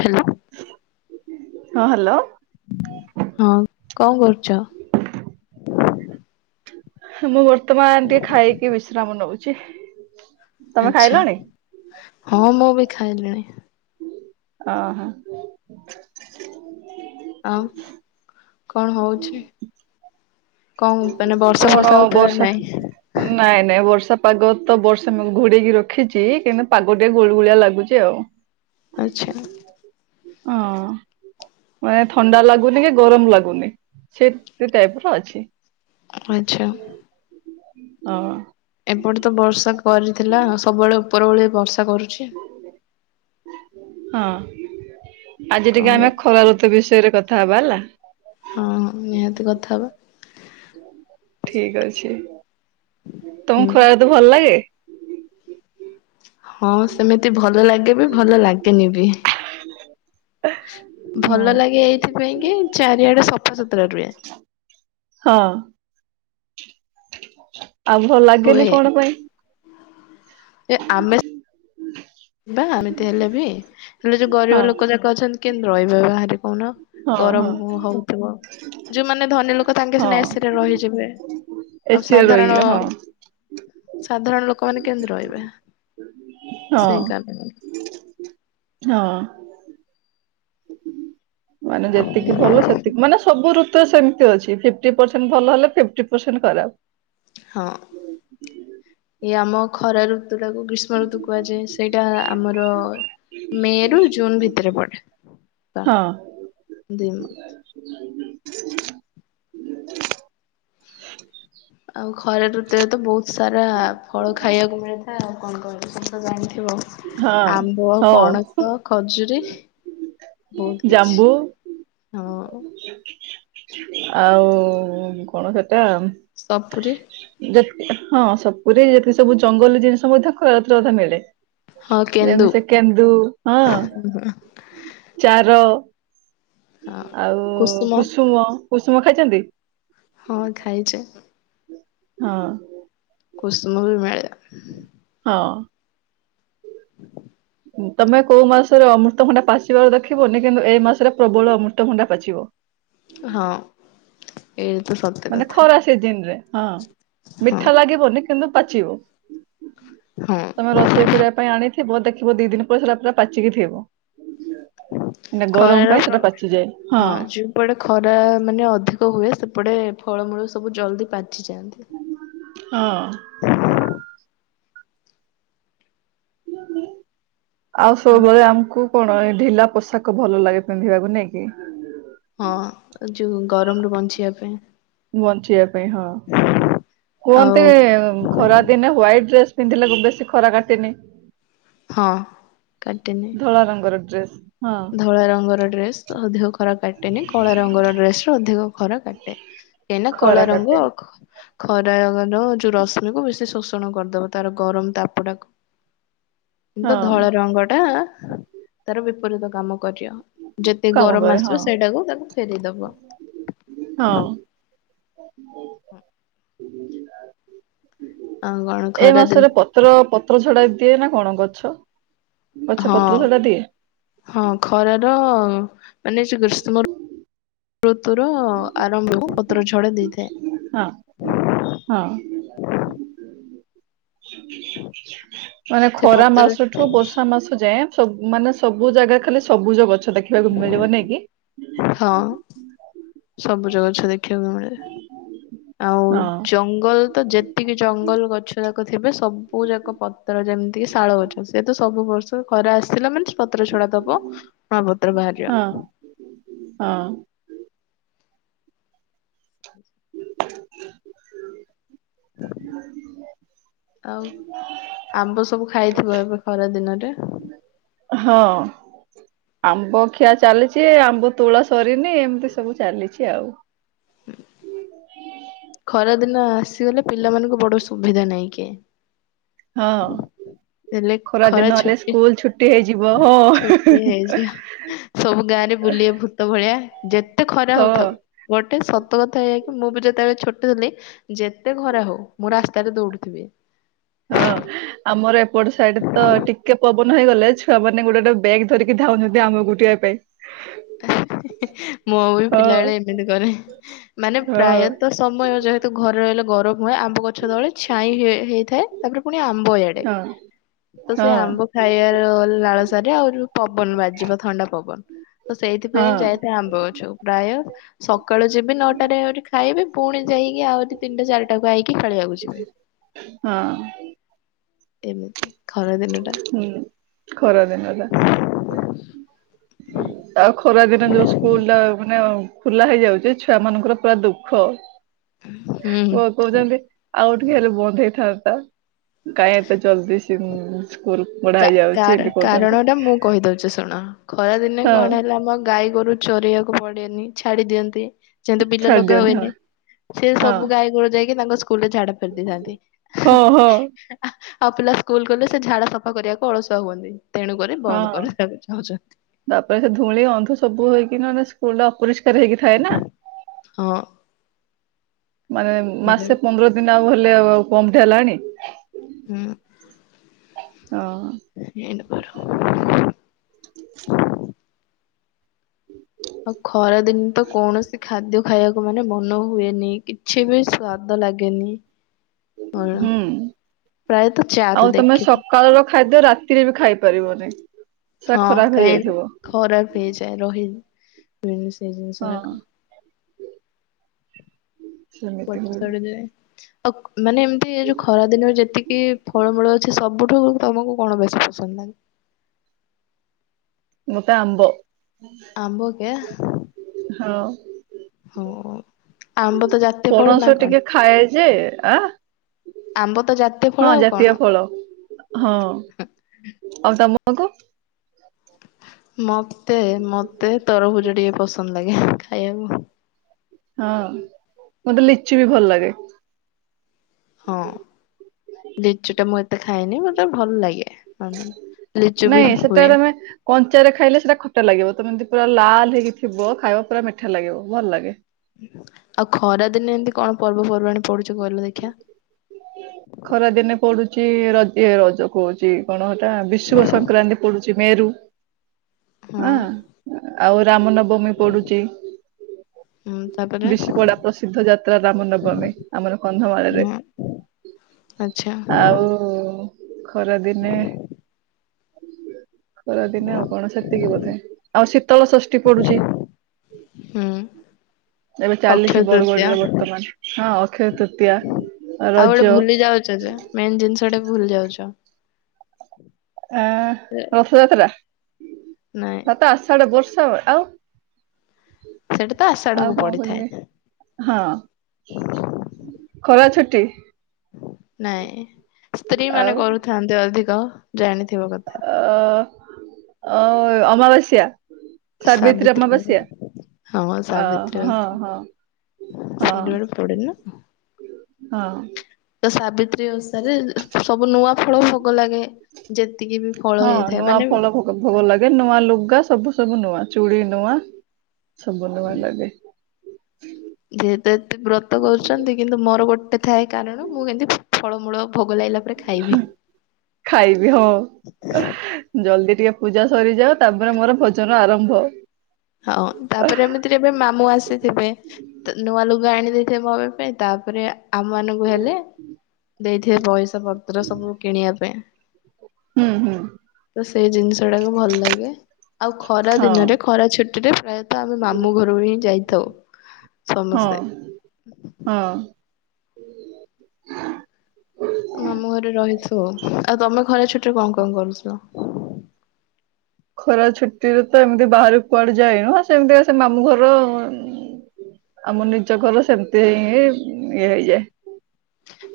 Hello ହଁ hello ହଁ କଣ କରୁଛ? ମୁଁ ବର୍ତ୍ତମାନ ଟିକେ ଖାଇକି ବିଶ୍ରାମ ନଉଛି। ତମେ ଆଛା ଖାଇଲଣି ହଁ ମୁଁ ବି ଖାଇଲିଣି। ଓହୋ ଆଉ କଣ ହଉଛି କଣ ମାନେ ବର୍ଷା କଣ ଫର୍ଷା ହଉଥିଲା ବର୍ଷା ନା ନାଇଁ ନାଇଁ ନାଇଁ ବର୍ଷା ପାଗ ତ ବର୍ଷା ଘୋଡେଇକି ରଖିଛି କିନ୍ତୁ ପାଗ ଟିକେ ଗୁଳି ଗୁଳିଆ ଲାଗୁଛି ଆଉ। ଆଚ୍ଛା ହଁ ମାନେ ଥଣ୍ଡା ଲାଗୁନି କି ଗରମ ଲାଗୁନି ସେତ ଟାଇପି ର ଅଛି। ଆଚ୍ଛା ହ ଏପଟେ ତ ବର୍ଷା କରିଥିଲା, ସବୁବେଳେ ଉପର ଓଳି ବର୍ଷା କରୁଛି। [inaudible] ହଁ ଆଜି କଣ ଟିକେ କ ଆମେ ଖରା ତୋ ବିଷୟରେ କଥା ହେବା ହେଲା। ହଁ! ହଁ! ନିହାତି କଥା ହେବା। ଠିକ ଅଛି, ହୁଁ ତମକୁ ଖୁଆ ରିତୁ ଭଲ ଲାଗେ? ହଁ ସେମିତି ଭଲ ଲାଗେ ବି, ଭଲ ଲାଗେନି ବି। ହଁ ଭଲ ଲାଗେ ଏଇଥିପାଇଁ କି ଚାରିଆଡେ ସଫାସୁତୁରା ରୁହେ। ହଁ! ଆଉ ଭଲ ଲାଗେନି ହୁଏ। କଣ ପାଇଁ? ଏ ଆମେ ବା ଏମିତି ହେଲେ ବି, ହେଲେ ଯୋଉ ଗରିବ ହଁ ଲୋକ ଯାକ ଅଛନ୍ତି କେମତି ରହିବେ ବାହାରେ କହୁନ। ହଁ ଗରମ ହଁ ହ ହଉଥିବ। ଯୋଉମାନେ ଧନୀ ଲୋକ ହଁ। ତାଙ୍କେସିନା ଏସି ରେ ରହିଯିବେ। ଆଉ ଏସିଆ ସାଧାରଣ, ରହିବେ ହଁ ସାଧାରଣ ଲୋକମାନେ କେମିତି ରହିବେ। ହଁ! ସେଇ କାରଣ ହଁ! ମାନେ ଯେତିକି ଭଲ ସେତିକି ମାନେ ସବୁ ଋତୁ ତ ସେମିତି ଅଛି। ଫିଫ୍ଟି ପରସେଣ୍ଟ ଭଲ ହେଲେ ଫିଫ୍ଟି ପରସେଣ୍ଟ ଖରାପ ହଁ! ଏଇ ଆମ ଖରା ଋତୁୁଟାକୁ ଗ୍ରୀଷ୍ମ ଗ୍ରୀଷ୍ମ ଋତୁ କୁହାଯାଏ। ସେଇଟା ଆମର ମେ ରୁ ଜୁନ୍ ଭିତରେ ପଡେ। ହଁ ଦିନ ଆଉ ଖରା ଋତୁରେ ତ ବହୁତ ସାରା ଫଳ ଖାଇବାକୁ ମିଳିଥାଏ। ଆଉ କଣ କହିବି ସବୁ ତ ଜାଣିଥିବ। ହଁ। ଆମ୍ବ ହଉ ପଣସ ଖଜୁରି, ବହୁତ କିଛି ଜାମ୍ବୁ ହଁ। [inaudible] ଆଉ କଣ ସେଟା ସପୁରି ଯେତ ହଁ ସପୁରୀ ଯେତିକି ସବୁ ଜଙ୍ଗଲି ଜିନିଷ ମଧ୍ୟ ଖରା ୠତୁରେ ମଧ୍ୟ ମିଳେ। ହଁ କେନ୍ଦୁ ଯେମିତି ସେ କେନ୍ଦୁ ହଁ!, ଚାର ହଁ ଆଉ କୁସୁମ, କୁସୁମ ଖାଇଛନ୍ତି? ହଁ ଖାଇଛ। ହଁ କୁସୁମ ବି ମିଳେ। ହଁ! [unintelligible] ତମେ କୋଉ ମାସରେ ଅମୃତଭଣ୍ଡା ପାଚିବାର ଦେଖିବନି, କିନ୍ତୁ ଏଇ ମାସରେ ପ୍ରବଳ ଅମୃତଭଣ୍ଡା ପାଚିବ ହଁ, ଏଇ ତ ସତ ମାନେ କଥା। ଖରା ସିଜିନ ରେ ହଁ, ହଁ ମିଠା ଲାଗିବନି କିନ୍ତୁ ପାଚିବ ହଁ [inaudible] ତମେ ରଷ ରୋଷେଇ କରିବା ପାଇଁ ଆଣିଥିବ, ଦେଖିବ ଦି ଦିନ ପରେ ସେଟା ପୁରା ପାଚିକି ଥିବ। ନା ଗରମ ପାଇଁ ସେଟା ପାଚିଯାଏ ହଁ। ସେପଟେ ଖରା ମାନେ ଅଧିକ ହୁଏ ସେପଟେ ଫଳମୂଳ ସବୁ ଜଲଦି ପାଚିଯାଆନ୍ତି। ହଁ। [inaudible] ଆଉ ସବୁବେଳେ ଆମକୁ ଆପଣ ଏ ଢିଲା ପୋଷାକ ଭଲ ଲାଗେ ପିନ୍ଧିବାକୁ ନାଇଁ କି? ହଁ ଯୋଉ ଗରମରୁ ବଞ୍ଚିବା ପାଇଁ। ବଞ୍ଚିବା ପାଇଁ ହଁ, ଆଉ କୁହନ୍ତି ଖରା ଦିନେ ହ୍ୱାଇଟ୍ ଡ୍ରେସ୍ ପିନ୍ଧିଲେ ବେଶୀ ଖରା କାଟେନି। ହଁ, କାଟେନି। ଧଳା ରଙ୍ଗର ଡ୍ରେସ୍। ଧଳା ରଙ୍ଗର ଡ୍ରେସ ଅଧିକ ଖରା କାଟେନି କଳା ରଙ୍ଗର ଡ୍ରେସର ଅଧିକ ଖରା କାଟେ, ଏଇନା ଖରା କଳା କାଟେ ରଙ୍ଗ ଖ ଖରାର ଯୋଉ ରଶ୍ମିକୁ ବେଶୀ ଶୋଷ୍ ଶୋଷଣ କରିଦେବ ତାର ଗରମ ତାପଟାକୁ, କିନ୍ତୁ ହଁ ଧଳା ରଙ୍ଗଟା ତାର ବିପରୀତ କାମ କରିବ ଯେତେ କାମ ଗରମ କରେ ହଁ। ଆସିବ ସେଇଟାକୁ ତାକୁ ଫେରେଇ ଦେବ। ହଁ। ହୁଁ। ଆଉ କଣ? ଏ ଖରା ଦିନ ମାସରେ ପତ୍ର ପତ୍ର ଝଡା ଦିଏ ନା କଣ ଗଛ, ଗଛ ହଁ ପତ୍ର ଝଡା ଦିଏ? ହଁ ଖରାର ମାନେ ସେ ଗ୍ରୀଷ୍ମ ଋ ଋତୁର ଆରମ୍ଭକୁ ପତ୍ର ଝଡା ଦେଇଥାଏ। ହଁ ହଁ। ମାନେ ସେ ଖରା ପତ୍ର ମାସଠୁ ବର୍ଷା ମାସ ଯାଏଁ ସବ୍ ମାନେ ସବୁ ଜାଗା ଖାଲି ସବୁଜ ଗଛ ଦେଖିବାକୁ ମିଳିବ ନାଇଁ କି? ହଁ ସବୁଜ ଗଛ ଦେଖ୍ ଦେଖିବାକୁ ମିଳେ ଆଉ ହଁ ଜଙ୍ଗଲ ତ ଯେତିକି ଜଙ୍ଗଲ ଗଛ ଯାକ ଥିବେ ସବୁ ଯାକ ପତ୍ର ଯେମିତିକି ଶାଳ ଗଛ୍ ସେ ତ ସବୁ ବର୍ଷ ଖରା ଆସିଲା ମାନେ ପତ୍ର ଛଡା ଦବ ନୂଆ ପତ୍ର ବାହାରିବା। ହଁ ହଁ। ଆଉ ଆମ୍ବ ସବୁ ଖାଇଥିବ ଏବେ ଖରା ଦିନରେ? ହଁ। ଆମ୍ବ ଖିଆ ଚାଲିଛି ଆମ୍ବ ତୋଳା ସରିନି ଏମିତି ସବୁ ଚାଲିଛି ଆଉ। ହୁଁ। ଖରା ଦିନ ଆସିଗଲେ ପିଲାମାନଙ୍କୁ ବଡ ସୁବିଧା ନାଇଁ କି? ହଁ। ହେଲେ ଖରା ଦିନ ହେଲେ ଛୁଟି ସ୍କୁଲ ଛୁଟି ହେଇଯିବ, ହଁ। ଉଁ ସବୁ ଗାଆଁରେ ବୁଲିବେ ଭୂତ ଭଳିଆ ଯେତେ ଖରା ହଁ। ହଉଥାଉ। ଗୋଟେ ସତ କଥା ଏଇଆ କି ମୁଁ ବି ଯେତେବେଳେ ଛୋଟ୍ ଥିଲି ଯେତେ ଖରା ହଉ ମୁଁ ରାସ୍ତାରେ ଦୌଡୁଥିବି। ହଁ। ଆମର ଏପଟେ ସାଇଡରେ ତ ଟିକେ ପବନ ହେଇଗଲେ ଛୁଆ ମାନେ ଗୋଟେ ଗୋଟେ ବ୍ୟେଗ୍ ଧରିକି ଧାଉଛନ୍ତି ଆମ୍ବ ଗୋଟେଇବା ପାଇଁ। ମୁଁ ବି ହଁ ପିଲାବେେଳେ ଏମିତି କରେ, ମାନେ ହଁ ପ୍ରାୟତଃ ସମୟ ଯେହେତୁ ଘରେ ରହିଲେ ଗରମ ହୁଏ ଆମ୍ବ ଗ ଗଛ ତଳେ ଛାଇ ହେ ହେଇଥାଏ ତାପରେ ପୁଣି ଆମ୍ବ ଏଡେ ହଁ ତ ହଁ ସେଇ ଆମ୍ବ ଖାଇବାର ଲାଳସାରେ ଆଉ ଯୋଉ ପବନ ବାଜିବ ଥଣ୍ଡା ପବନ। ତ ସେଇଥିପାଇଁ ହଁ। ଯାଇଥାଏ ଆମ୍ବ ଗଛକୁ, ପ୍ରାୟ ସକାଳୁ ଯିବ୍ ବି ନଅଟାରେ ଆହୁରି ଖାଇବି ପୁଣି ଯାଇକି ଆହୁରି ତିନିଟା ଚାରିଟାକୁ ଆଇକି ଖେଳିବାକୁ ଯିବି। ହଁ ଏମିତି ଖରା ଦିନ ଟା ହୁଁ ଖରା ଦିନଟା। ଆଉ ଖରା ଦିନ ଯୋଉ ସ୍କୁଲ ଟା ମାନେ ଆ ଖୁଲା ହେଇଯାଉଛି ଛୁଆ ମାନଙ୍କର ପୁରା ଦୁଃଖ। ହୁଁ। କହୁଛନ୍ତି ଆଉ ଟିକେ ହେଲେ ବନ୍ଦ ହେଇଥାନ୍ତା। କାହିଁ ଏତେ ଜଲଦି ସ୍କୁଲ ବଢା ହେଇଯାଉଛି କାର ଏମିତି କହୁଛନ୍ତି କାରଣ ଟା ମୁଁ କହିଦଉଛି ଶୁଣ ଖରାଦିନେ ହଁ। କଣ ହେଲା ଆମ ଗାଈ ଗୋରୁ ଚରିବାକୁ ପଡେନି ଛାଡି ଦିଅନ୍ତି। ଯେମତି ବିଲ ଛାଡି ଲଗା ଦିଅନ୍ତି ହଁ ହୁଏନି ସେ ହଁ ସବୁ ଗାଈ ଗୋଡ ଯାଇକି ତାଙ୍କ ସ୍କୁଲ ରେ ଝାଡା ଫେରି ଦେଇଥାନ୍ତି। ହଁ ହଁ ଆଉ ପିଲା ସ୍କୁଲ ଗଲେ ସେ ଝାଡା ସଫା କରିବାକୁ ଅଳସୁଆ ହୁଅନ୍ତି ତେଣୁକରି ବନ୍ଦ ହଁ। କରିବାକୁ ଚାହୁଁଛନ୍ତି। ତାପରେ ସେ ଧୂଳି ଅଧୁ ସବୁ ହେଇକି ସ୍କୁଲଟା ଅପରି ହେଇକି ଥାଏ ନା ହଁ ମାନେ ଏଇଟା ବି ମାସେ ପନ୍ଦର ଦିନ ଆଉ ହେଲେ ଆ ଆଉ କମଟେ ହେଲାଣି। ହୁଁ ହଁ। [inaudible] ହୁଁ। ଆଉ ଖରାଦିନ ତ କୌଣସି ଖାଦ୍ୟ ଖାଇବାକୁ ମାନେ ମନ ହୁଏନି କିଛି ବି ସ୍ଵାଦ ଲାଗେନି। ହୁଁ। ପ୍ରାୟତଃ ଆଉ ଚାରୁ ତମେ ଦେଖିବୁ। ସକାଳର ଖାଦ୍ୟ ରାତିରେ ବି ଖାଇ ପାରିବନି ସେଟା ଖରାପ ହେଇଯାଇଥିବ। ଫ୍ରିଜ୍ ରେ ରହି ସେଇ ଜିନିଷ ହଁ ରାଙ୍କ ସେମିତି ପଚି ହୁଏ ସଢି ଯାଏ ଆଉ ମାନେ ଏମିତି ଏ ଯୋଉ ଖରା ଦିନରେ ଯେତିକି କି ଫଳମୂଳ ଅଛି ସବୁଠୁ ତମକୁ କଣ ବେଶୀ ପସନ୍ଦ ଲାଗେ? ମତେ ଆମ୍ବ। ଆମ୍ବ କେ ହଁ। ହଉ ଆମ୍ବ ତ ଜାତୀୟ ଫଳ ନା ପଣସ କଣ? ଟିକେ ଖାଏ ଯେ ଆଁ ଆମ୍ବ ତ ଜାତୀୟ ଫଳ ଆଉ କଣ। ହଁ ଆଉ ତମକୁ। ମତେ ମତେ ତରଭୁଜ ଟିକେ ପସନ୍ଦ ଲାଗେ ଖାଇବାକୁ। ହଁ ମତେ ଲିଚୁ ବି ଭଲ ଲାଗେ। ହଁ ଲିଚୁ ଟା ମୁଁ ଏତେ ଖାଏନି ମତେ ଭଲ ଲାଗେ। ହଁ ଲିଚୁ ବି ନାଇଁ ସେଟା ହୁଏ। ତମେ କଞ୍ଚାରେ ଖାଇଲେ ସେଇଟା ଖଟା ଲାଗିବ ତମେ ଯଦି ପୁରା ଲାଲ୍ ହେଇକି ଥିବ ଖାଇବ ପୁରା ମିଠା ଲାଗିବ ଭଲ ଲାଗେ। ଆଉ ଖରା ଦିନେ ଏମିତି କଣ ପର୍ବପର୍ବାଣି ପଡୁଛି କହିଲ ଦେଖିବା? ଖରା ଦିନେ ପଡୁଛି ରଜ ଇଏ ରଜ କହୁଛି କଣ ସେଟା ବିଶୁ ସଂକ୍ରାନ୍ତି ପଡୁଛି ମେରୁ। ହଁ ଆଉ ରାମ ନବମୀ ପଡୁଛି। ହୁଁ। ତାପରେ ବିଶିପଡା ପ୍ରସିଦ୍ଧ ଯାତ୍ରା ରାମନବମୀ ଆମର କନ୍ଧମାଳରେ। ହୁଁ ଆଚ୍ଛା ଆଉ ଖରାଦିନେ ଖରାଦିନେ ଆଉ କଣ ସେତିକି ବୋଧେ ଆଉ ଶୀତଳ ଷଷ୍ଠୀ ପଡୁଛି। ହୁଁ। ଏବେ ଅକ୍ଷୟ ଚାଲିଛି ତୃତୀୟା ବରଗଡରେ ବର୍ତ୍ତମାନ ହଁ ଅକ୍ଷୟ ତୃତୀୟା। ଆଉ ରଜ ଗୋଟେ ଭୁଲି ଯାଉଛ ଯେ, ମେନ୍ ଜିନିଷ ଟା ଭୁଲି ଯାଉଛ। ଆଁ ରଥଯାତ୍ରା। ନାଇଁ [unintelligible] [unintelligible] ଆଉ ସେଟା ତ କଣ ଆଷାଢକୁ ପଡିଥାଏ କରିବି। ହଁ ଖରା ଛୁଟି। ନାଇଁ ସ୍ତ୍ରୀ ମାନେ ଆଉ କରୁଥାନ୍ତି ଅଧିକ, ଜାଣିଥିବ କଥା। ଅ ଅ ଅମବାସ୍ୟା? [unintelligible] ହଁ ଅ ସାବିତ୍ରୀ ହଁ ଅ ହଁ ହଁ [unintelligible] ହଁ। [unintelligible] ସାବିତ୍ରୀ ଓଷା ରେ, ସବୁ ନୂଆ ଫଳ ଭୋଗ ଲାଗେ। ଯେତିକି ବି ଫଳ ହଁ ହେଇଥାଏ, ନୂଆ ମାନେ ଫଳ ଭୋଗ ଭୋଗ ଲାଗେ ନୂଆ ଲୁଗା, ସବୁ ସବୁ ନୂଆ ଚୁଡି ନୂଆ, ସବୁ ନୂଆ ଲାଗେ। ଯେହେତୁ ଏତେ ବ୍ରତ କରୁଛନ୍ତି କିନ୍ତୁ ମୋର ଗୋଟେ ଥାଏ କାରଣ ମୁଁ କେମିତି [inaudible] ଫଳମୂଳ ଭୋଗ ଲାଗିଲା ପରେ ଖାଇବି। [unintelligible] ଖାଇବି ହଁ। ଜଲଦି ଟିକେ ପୂଜା ସରିଯାଉ ତାପରେ ମୋର ଭୋଜନ ଆରମ୍ଭ। ହଁ ତାପରେ ଆମେ ଏବେ ମାମୁଁ ଆସିଥିବେ, ନୂଆ ଲୁଗା ଆଣି ଦେଇଥିବେ ମମି ପାଇଁ, ତାପରେ ଆମ ମାନଙ୍କୁ ହେଲେ ଦେଇଥିବେ ପଇସା ପତ୍ର ସବୁ କିଣିଆ ପାଇଁ। ହୁଁ ହୁଁ ତ ସେଇ ଜିନିଷ ଟାକୁ ଭଲ ଲାଗେ। ଆଉ ଖରା ହଁ ଦିନରେ ଖରା ଛୁ ରେ ପ୍ରାୟତଃ ଆମେ ମାମୁଁ ଘର ହିଁ ଯାଇଥାଉ, ହଁ ସମସ୍ତେ। ହଁ ମାମୁ ଘରେ ରହିଥାଉ। ଆଉ ତମେ ଖରା ଛୁଟିରେ କଣ କଣ କରୁଛ? ଖରା ଛୁଟିରେ ତ ଏମିତି ବାହାରେ କୁଆଡେ ଯାଏନୁ ସେମିତିକା ସେ ମାମୁଁ ଘର ଉଁ ଆମ ନିଜ ଘର ସେମିତି [unintelligible]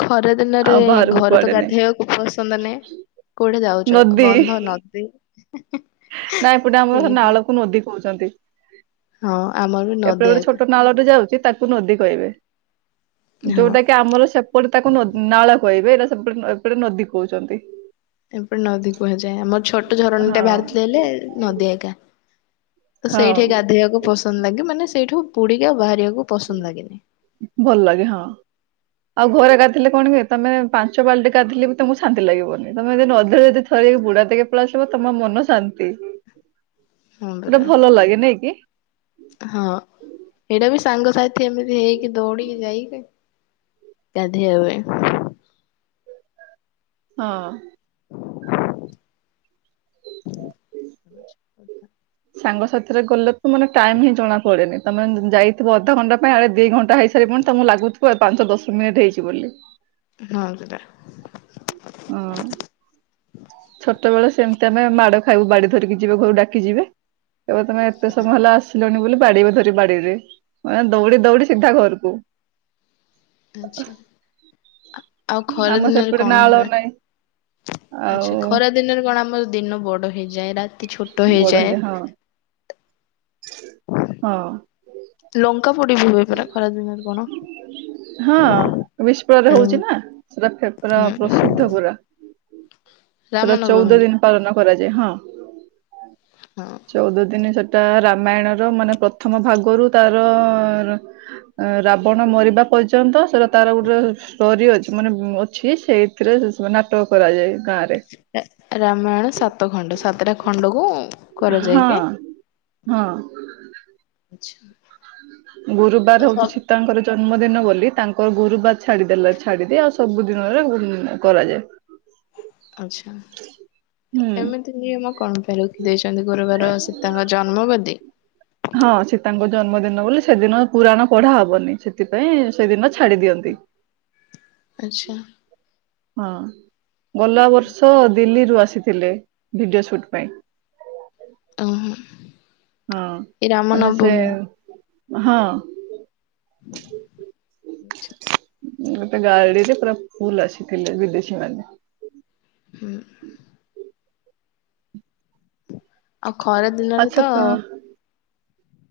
ଖରା ଦିନରେ ଆଉ ବାହାରକୁ ଘରେ ତ କୁଆଡେ ନାହିଁ ଗାଧେଇୟାକୁ ପସନ୍ଦ ନାହିଁ। କୋଉଠି ଯାଉଛ? ନଦୀ ବନ୍ଧ ନଦୀ। ନା ଏପଟେ ଆମର ସେଇ ନାଳକୁ ନଦୀ କହୁଛନ୍ତି। ହଁ ଆମର ବି ଏପଟେ ନଦୀ ଗୋଟେ ଛୋଟ [unintelligible] ନାଳଟେ ଯାଉଛି ତାକୁ ନଦୀ କହିବେ। ହଁ ଯୋଉଟା କି ଆମର ସେ ସେପଟେ ତାକୁ ନ ନାଳ କହିବେ [unintelligible] ଏପଟେ ନଦୀ କୁହୁଛନ୍ତି। ଏପଟେ ନଦୀ କୁହାଯାଏ। ଆମର ଛୋଟ ଝରଣୀ ଟା ହଁ ବାହାରିଥିଲେ ହେଲେ ନଦୀ ଆକା। ହଁ ସେଇଠି ଗାଧେଇବାକୁ ପସନ୍ଦ ଲାଗେ ମାନେ ସେଇଠୁ ବୁଡିକି ଆଉ ବାହାରିବାକୁ ପସନ୍ଦ ଲାଗେନି। ଭଲ ଲାଗେ ହଁ। ଆଉ ଘରେ ଗାଧଇଲେ କଣ ହୁଏ ତମେ ପାଞ୍ଚ ବାଲ୍ଟି ଗାଧଇଲେ ବି ତମକୁ ଶାନ୍ତି ଲାଗିବନି, ତମେ ଯଦି ନଦୀ ରେ ଯଦି [unintelligible] ଆସିବ ତମ ମନ ଶାନ୍ତି। [inaudible] ଗୋଟେ ପରା ଭଲ ଲାଗେ ନାଇଁ କି? ହଁ ଏଇଟା ବି ସାଙ୍ଗସାଥି ଏମିତି ହେଇକି ଦୌଡିକି ଯାଇକି [unintelligible] ହଁ। [inaudible] ସାଙ୍ଗ ସାଥିରେ ଗଲେ ତ ମାନେ ଟାଇମ ହିଁ ଜଣା ପଡେନି। ତମେ ଯାଇଥିବ ଅଧାଘଣ୍ଟା ପାଇଁ ଆଡେ ଦି ଘଣ୍ଟା ହେଇି [unintelligible] ତଙ୍କୁ ଲାଗୁଥିବ ପାଞ୍ଚ ଦଶ ମିନିଟ୍ ହେଇଛି ବୋଲି। ହଁ ସେଟା। ହଁ। ଛୋଟ ବେଳେ ସେମିତି ଆମେ ମାଡ଼ ଖାଇବୁ ବାଡି ଧରିକି ଯିବ, ଘରୁ ଡାକି ଯିବେ। କହିବେ ତମେ କେତେ ସମୟ ହେଲା ଆସିଲୁଣି ବୋଲି ବାଡିବ ଧରି ବାଡିରେ ମାନେ ଦୌଡି ଦୌଡି ସିଧା ଘରକୁ। ଆଚ୍ଛା। ଆଉ ଖରା ଆମ ଦିନରେ ସେପଟେ କଣ ନାଳ ହୁଏ ନାହିଁ। ଆଛା ଆଉ ଖରା ଦିନରେ କଣ ଆମର ଦିନ ବଡ ହେଇଯାଏ ରାତି ଛୋଟ ବଡ ହେଇଯାଏ। ହେଇଯା ହଁ ହଁ। ଲଙ୍କା ପୋଡି ବି ହୁଏ ପରା ଖରା ଦିନରେ କଣ। ହଁ [unintelligible] ହୁଁ ହଉଛି ନା ରଥଯାତ୍ରା ପ୍ରସିଦ୍ଧ ପୁରା। ସେଟା ଚଉଦ ରାମନବମୀରେ ଦିନ ପାଳନ କରାଯାଏ ହଁ। ହଁ। ଚଉଦ ଦିନ ସେଟା ରାମାୟଣ ର ମାନେ ପ୍ରଥମ ଭାଗରୁ ତାର ରାବଣ ମରିବା ପର୍ଯ୍ୟନ୍ତ ସେଟା ତାର ଗୋଟେ ଷ୍ଟୋରୀ ଅଛି। ମାନେ ଅଛି ସେଇଥିରେ ସବୁ ନାଟକ କରାଯାଏ ଗାଁ ରେ। ରାମାୟଣ ସାତ ଖଣ୍ଡ ସାତଟା ଖଣ୍ଡକୁ କରା ହଁ ଯାଇକି ହଁ। ଗୁରୁବାର ହଉଛି ତାଙ୍କର ଜନ୍ମଦିନ ବୋଲି ତାଙ୍କର ଗୁରୁବାର ଛାଡିଦେଲେ ଛାଡିକି ଆଉ ସବୁ ଦିନରେ କରାଯାଏ [unintelligible] ଆଚ୍ଛା। ହୁଁ ଏମିତି ନିୟମ କଣ ପାଇଁ ରଖିଦେଇଛନ୍ତି ଗୁରୁବାର ସୀତାଙ୍କ ଜନ୍ମବାଦି? ହଁ ସୀତାଙ୍କ ଜନ୍ମଦିନ ବୋଲି ସେଦିନ ପୁରାଣ ପଢା ହବନି ସେଥିପାଇଁ ସେଦିନ ଛାଡି ଦିଅନ୍ତି। ଆଚ୍ଛା। ହଁ ଗଲା ବର୍ଷ ଦିଲ୍ଲୀରୁ ଆସିଥିଲେ ଭିଡିଓ ସୁଟ୍ ପାଇଁ। ଓହୋ। ହଁ ଏ ରାମ ମାନେ ସେ ନବମୀ ହଁ। [unintelligible] ଗୋଟେ ଗାଡିରେ ପୁରା ଫୁଲ ଆସିଥିଲେ ବିଦେଶୀ ମାନେ। ହୁଁ। ଆଉ ଖରା ଦିନରେ ଆଚ୍ଛା ତ କ